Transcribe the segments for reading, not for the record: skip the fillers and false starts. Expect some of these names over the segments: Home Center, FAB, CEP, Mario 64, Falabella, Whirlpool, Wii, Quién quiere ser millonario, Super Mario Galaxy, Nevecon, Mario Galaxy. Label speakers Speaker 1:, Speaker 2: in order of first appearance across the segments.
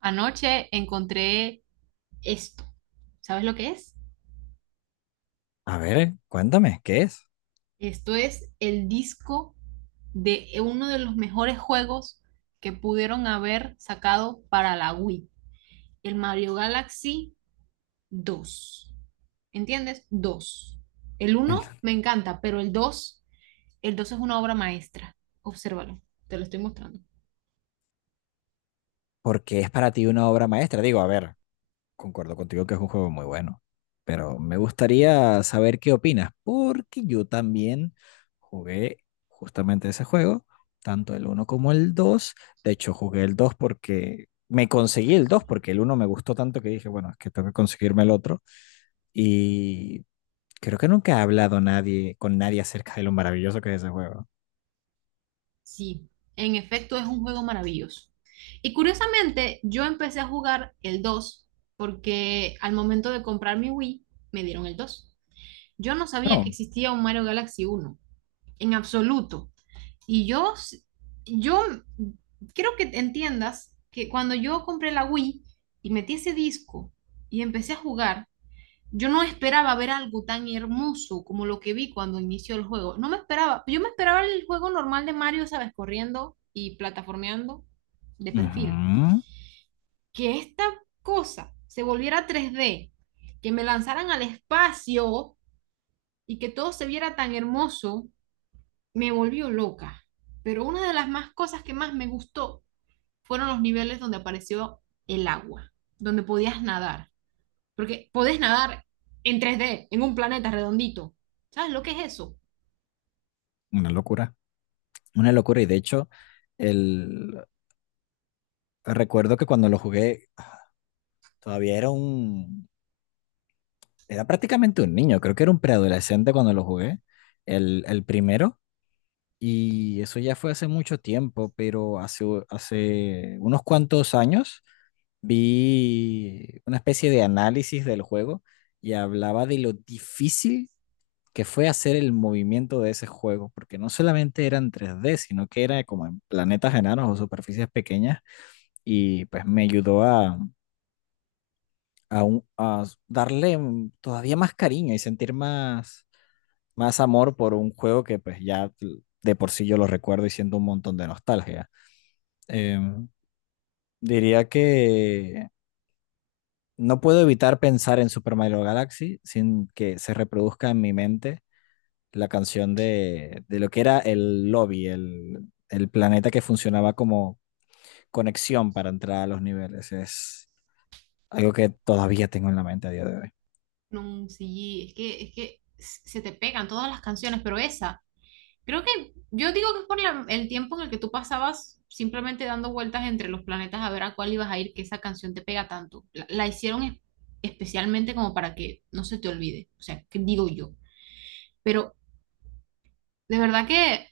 Speaker 1: Anoche encontré esto. ¿Sabes lo que es?
Speaker 2: A ver, cuéntame, ¿qué es?
Speaker 1: Esto es el disco de uno de los mejores juegos que pudieron haber sacado para la Wii, el Mario Galaxy dos. ¿Entiendes? ¿Dos? El uno
Speaker 2: El-
Speaker 1: me encanta, pero el dos es una obra maestra. Obsérvalo, te lo estoy mostrando.
Speaker 2: ¿Por qué es para ti una obra maestra? Digo, a ver, concuerdo contigo que es un juego muy bueno, pero me gustaría saber qué opinas, porque yo también jugué justamente ese juego, tanto el uno como el 2. De hecho, jugué el 2 porque me conseguí el 2 porque el uno me gustó tanto que dije, bueno, es que tengo que conseguirme el otro. Y creo que nunca ha hablado nadie con nadie acerca de lo maravilloso que es ese juego.
Speaker 1: Sí, en efecto es un juego maravilloso. Y curiosamente, yo empecé a jugar el 2 porque al momento de comprar mi Wii me dieron el 2. Yo no sabía que
Speaker 2: No.
Speaker 1: existía un Mario Galaxy uno, en absoluto. Y yo, yo quiero que entiendas que cuando yo compré la Wii y metí ese disco y empecé a jugar, yo no esperaba ver algo tan hermoso como lo que vi cuando inició el juego. No me esperaba, yo me esperaba el juego normal de Mario, sabes, corriendo y plataformeando de perfil.
Speaker 2: Ujú.
Speaker 1: Que esta cosa se volviera 3D, que me lanzaran al espacio y que todo se viera tan hermoso, me volvió loca. Pero una de las más cosas que más me gustó fueron los niveles donde apareció el agua, donde podías nadar. Porque podés nadar en 3D en un planeta redondito. ¿Sabes lo que es eso?
Speaker 2: Una locura. Una locura. Y de hecho, el... recuerdo que cuando lo jugué, todavía era un... Era prácticamente un niño, creo que era un preadolescente cuando lo jugué, el primero. Y eso ya fue hace mucho tiempo, pero hace unos cuantos años vi una especie de análisis del juego y hablaba de lo difícil que fue hacer el movimiento de ese juego, porque no solamente eran tres d sino que era como en planetas enanos o superficies pequeñas y pues me ayudó a darle todavía más cariño y sentir más amor por un juego que pues ya de por sí yo lo recuerdo y siento un montón de nostalgia. Em, Diría que no puedo evitar pensar en Super Mario Galaxy sin que se reproduzca en mi mente la canción de lo que era el lobby, el planeta que funcionaba como conexión para entrar a los niveles. Es algo que todavía tengo en la mente a día de hoy.
Speaker 1: No, sí, es que se te pegan todas las canciones, pero esa, creo que yo digo que es por el tiempo en el que tú pasabas simplemente dando vueltas entre los planetas a ver a cuál ibas a ir, que esa canción te pega tanto. La hicieron especialmente como para que no se te olvide, o sea, que digo yo. Pero de verdad que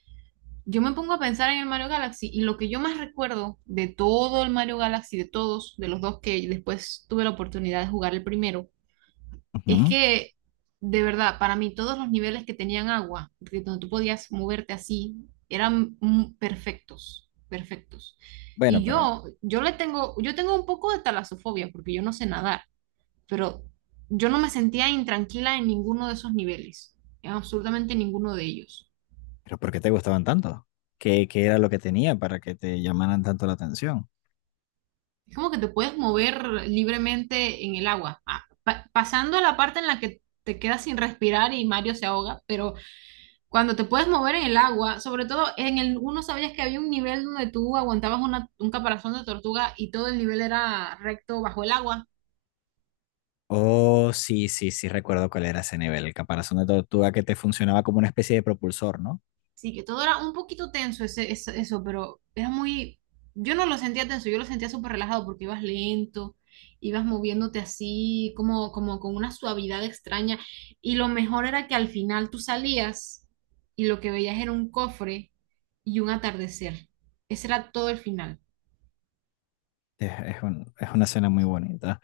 Speaker 1: yo me pongo a pensar en el Mario Galaxy y lo que yo más recuerdo de todo el Mario Galaxy, de todos, de los dos que después tuve la oportunidad de jugar el primero, es
Speaker 2: Ujú.
Speaker 1: que de verdad, para mí todos los niveles que tenían agua, que donde tú podías moverte así, eran perfectos, perfectos.
Speaker 2: Bueno, pero,
Speaker 1: Yo tengo un poco de talasofobia porque yo no sé nadar, pero yo no me sentía intranquila en ninguno de esos niveles, en absolutamente ninguno de ellos.
Speaker 2: pero ¿por qué te gustaban tanto? Qué era lo que tenía para que te llamaran tanto la atención?
Speaker 1: Es como que te puedes mover libremente en el agua. Ah, pasando a la parte en la que te quedas sin respirar y Mario se ahoga, pero cuando te puedes mover en el agua, sobre todo en el uno sabías que había un nivel donde tú aguantabas un caparazón de tortuga y todo el nivel era recto bajo el agua.
Speaker 2: Oh, sí, sí, sí, recuerdo cuál era ese nivel, el caparazón de tortuga que te funcionaba como una especie de propulsor, ¿no?
Speaker 1: Sí, que todo era un poquito tenso ese, eso, pero era muy... Yo no lo sentía tenso, yo lo sentía súper relajado porque ibas lento, ibas moviéndote así, como, como con una suavidad extraña. Y lo mejor era que al final tú salías y lo que veías era un cofre y un atardecer. Ese era todo el final.
Speaker 2: Es una escena muy bonita.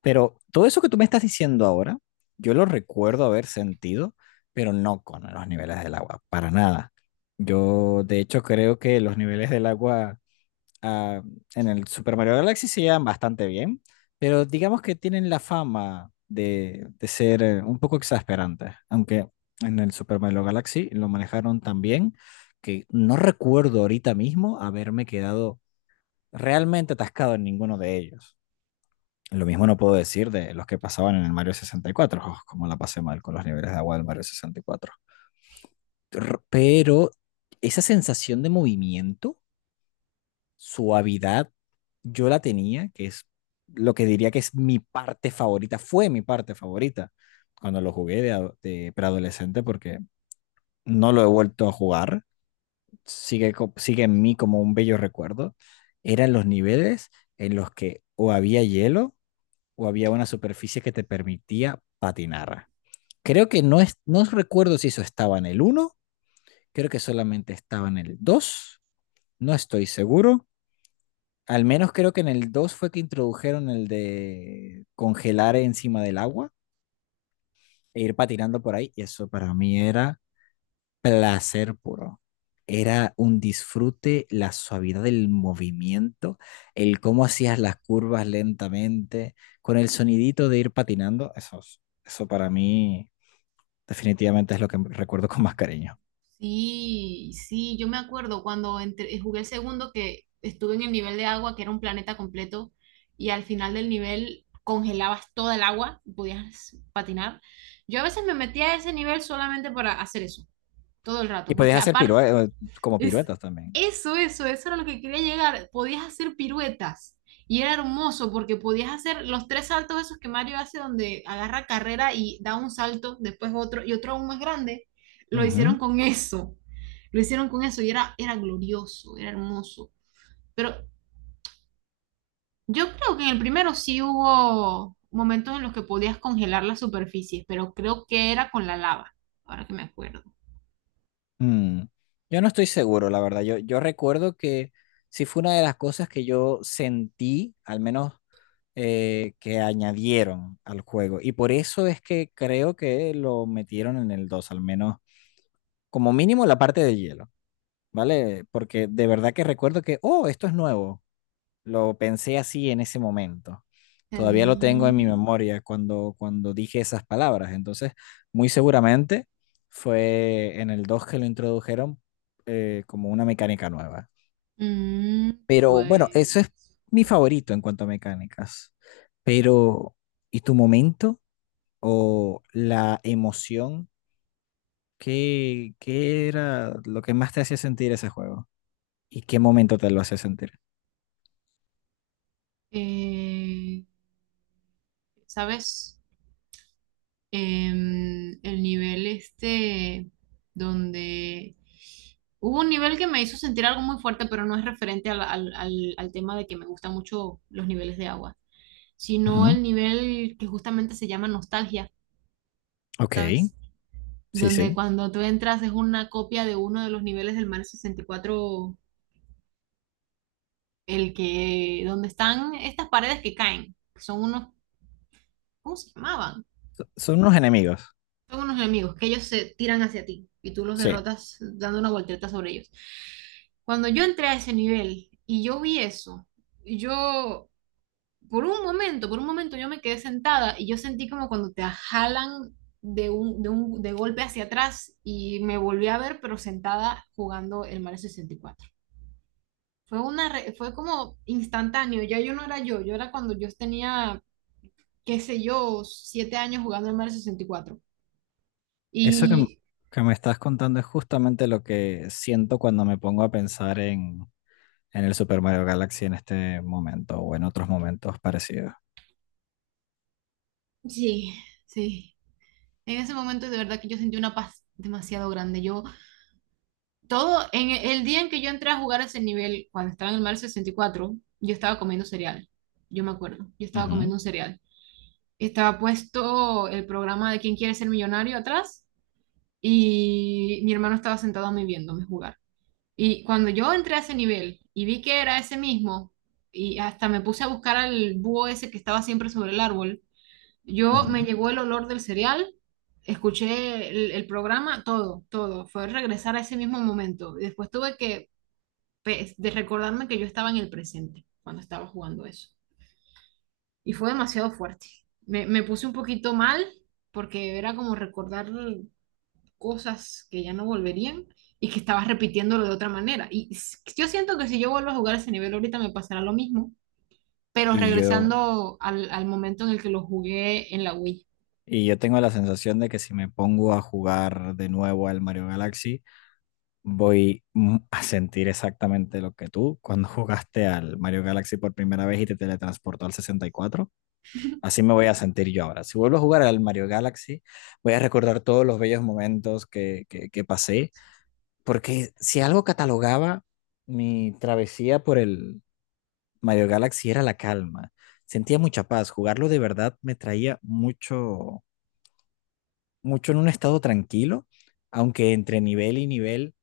Speaker 2: Pero todo eso que tú me estás diciendo ahora, yo lo recuerdo haber sentido, pero no con los niveles del agua, para nada. Yo, de hecho, creo que los niveles del agua ah, en el Super Mario Galaxy se llevan bastante bien, pero digamos que tienen la fama de ser un poco exasperantes, aunque en el Super Mario Galaxy lo manejaron tan bien que no recuerdo ahorita mismo haberme quedado realmente atascado en ninguno de ellos. Lo mismo no puedo decir de los que pasaban en el Mario 64, oh, como la pasé mal con los niveles de agua del Mario 64. Pero esa sensación de movimiento, suavidad, yo la tenía, que es lo que diría que es mi parte favorita, fue mi parte favorita cuando lo jugué de preadolescente porque no lo he vuelto a jugar, sigue en mí como un bello recuerdo, eran los niveles en los que o había hielo o había una superficie que te permitía patinar. Creo que no, no recuerdo si eso estaba en el uno, creo que solamente estaba en el dos, no estoy seguro. Al menos creo que en el 2 fue que introdujeron el de congelar encima del agua e ir patinando por ahí. Y eso para mí era placer puro. Era un disfrute, la suavidad del movimiento, el cómo hacías las curvas lentamente, con el sonidito de ir patinando. Eso para mí definitivamente es lo que recuerdo con más cariño.
Speaker 1: Sí, sí, yo me acuerdo cuando jugué el segundo que estuve en el nivel de agua, que era un planeta completo, y al final del nivel congelabas toda el agua y podías patinar. Yo a veces me metía a ese nivel solamente para hacer eso, todo el
Speaker 2: Y
Speaker 1: rato, porque
Speaker 2: podías hacer
Speaker 1: aparte
Speaker 2: como
Speaker 1: es
Speaker 2: piruetas también.
Speaker 1: eso era lo que quería llegar. Podías hacer piruetas y era hermoso porque podías hacer los tres saltos esos que Mario hace donde agarra carrera y da un salto, después otro y otro aún más grande. Lo
Speaker 2: Ujú.
Speaker 1: hicieron con eso. Lo hicieron con eso y era, era glorioso, era hermoso. Pero yo creo que en el primero sí hubo momentos en los que podías congelar las superficies, pero creo que era con la lava, ahora que me acuerdo.
Speaker 2: Mm, Yo no estoy seguro, la verdad. Yo recuerdo que sí fue una de las cosas que yo sentí, al menos que añadieron al juego. Y por eso es que creo que lo metieron en el 2, al menos como mínimo la parte de hielo, ¿vale? Porque de verdad que recuerdo que, oh, esto es nuevo. Lo pensé así en ese momento. Todavía lo tengo en mi
Speaker 1: Mm,
Speaker 2: memoria cuando dije esas palabras. Entonces, muy seguramente fue en el 2 que lo introdujeron, como una mecánica nueva.
Speaker 1: mm,
Speaker 2: Pero bueno, eso es
Speaker 1: pues
Speaker 2: mi favorito en cuanto a mecánicas. Pero, ¿y tu momento o la emoción? Qué era lo que más te hacía sentir ese juego? ¿Y qué momento te lo hacía sentir?
Speaker 1: Eh, ¿sabes? El nivel este donde hubo un nivel que me hizo sentir algo muy fuerte, pero no es referente al, al tema de que me gustan mucho los niveles de agua, sino
Speaker 2: Ujú.
Speaker 1: el nivel que justamente se llama nostalgia,
Speaker 2: Ok,
Speaker 1: ¿sabes?
Speaker 2: sí,
Speaker 1: Donde
Speaker 2: sí.
Speaker 1: cuando tú entras es una copia de uno de los niveles del Mario 64, el que, donde están estas paredes que caen, que son unos, ¿cómo se llamaban?
Speaker 2: Son unos enemigos.
Speaker 1: Son unos enemigos que ellos se tiran hacia ti y tú los
Speaker 2: Sí,
Speaker 1: derrotas dando una voltereta sobre ellos. Cuando yo entré a ese nivel y yo vi eso, yo por un momento yo me quedé sentada y yo sentí como cuando te jalan de un, de golpe hacia atrás y me volví a ver pero sentada jugando el Mario 64. Fue fue como instantáneo, ya yo no era yo, yo era cuando yo tenía qué sé yo, 7 años jugando el Mario 64.
Speaker 2: eso
Speaker 1: Y
Speaker 2: que me estás contando es justamente lo que siento cuando me pongo a pensar en el Super Mario Galaxy en este momento o en otros momentos parecidos.
Speaker 1: sí, sí. En ese momento de verdad que yo sentí una paz demasiado grande. Yo, todo, en el día en que yo entré a jugar a ese nivel, cuando estaba en el mar cuatro, yo estaba comiendo cereal. Yo me acuerdo, yo estaba
Speaker 2: Ujú,
Speaker 1: comiendo un cereal. Estaba puesto el programa de Quién quiere ser millonario atrás y mi hermano estaba sentado a mí viéndome jugar. Y cuando yo entré a ese nivel y vi que era ese mismo, y hasta me puse a buscar al búho ese que estaba siempre sobre el árbol, yo me
Speaker 2: ujú.
Speaker 1: llegó el olor del cereal, escuché el programa, todo, todo. Fue regresar a ese mismo momento. Y después tuve que pe- de recordarme que yo estaba en el presente cuando estaba jugando eso. Y fue demasiado fuerte. Me puse un poquito mal porque era como recordar cosas que ya no volverían y que estaba repitiéndolo de otra manera. Yo siento que si yo vuelvo a jugar ese nivel ahorita me pasará lo mismo, pero
Speaker 2: Y yo,
Speaker 1: regresando al, al momento en el que lo jugué en la Wii.
Speaker 2: y yo tengo la sensación de que si me pongo a jugar de nuevo al Mario Galaxy, voy a sentir exactamente lo que tú cuando jugaste al Mario Galaxy por primera vez y te teletransportó al 64. Así me voy a sentir yo ahora. Si vuelvo a jugar al Mario Galaxy, voy a recordar todos los bellos momentos que pasé, porque si algo catalogaba mi travesía por el Mario Galaxy era la calma. Sentía mucha paz. Jugarlo de verdad me traía mucho en un estado tranquilo, aunque entre nivel y nivel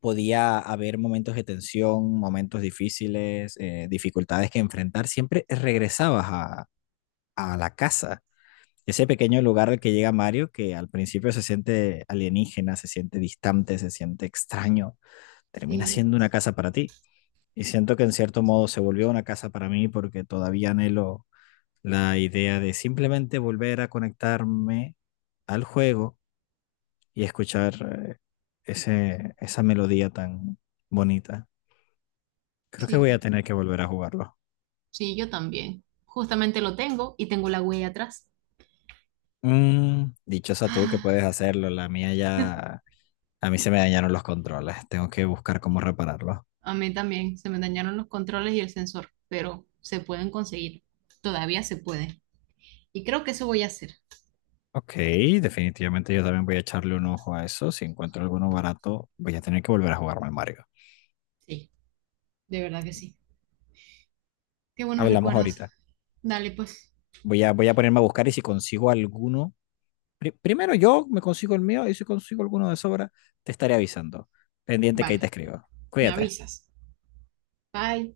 Speaker 2: podía haber momentos de tensión, momentos difíciles, dificultades que enfrentar. Siempre regresabas a la casa, ese pequeño lugar al que llega Mario, que al principio se siente alienígena, se siente distante, se siente extraño, termina
Speaker 1: Sí,
Speaker 2: siendo una casa para ti. Y siento que en cierto modo se volvió una casa para mí porque todavía anhelo la idea de simplemente volver a conectarme al juego y escuchar esa melodía tan bonita. Creo que voy a
Speaker 1: sí.
Speaker 2: tener que volver a jugarlo.
Speaker 1: Sí, yo también. Justamente lo tengo y tengo la huella atrás.
Speaker 2: Mm, dichosa tú que puedes hacerlo, la mía ya... A mí se me dañaron los controles, tengo que buscar cómo repararlos.
Speaker 1: A mí también se me dañaron los controles y el sensor, pero se pueden conseguir. Todavía se puede. Y creo que eso voy a hacer.
Speaker 2: Ok, definitivamente yo también voy a echarle un ojo a eso. Si encuentro alguno barato, voy a tener que volver a jugarme al Mario.
Speaker 1: Sí, de verdad que sí. Qué buenos
Speaker 2: Hablamos
Speaker 1: recuerdos.
Speaker 2: ahorita.
Speaker 1: Dale, pues.
Speaker 2: Voy a ponerme a buscar y si consigo alguno, primero yo me consigo el mío y si consigo alguno de sobra, te estaré avisando. Pendiente que ahí te
Speaker 1: Vale,
Speaker 2: escribo.
Speaker 1: me
Speaker 2: Cuídate.
Speaker 1: avisas. Bye.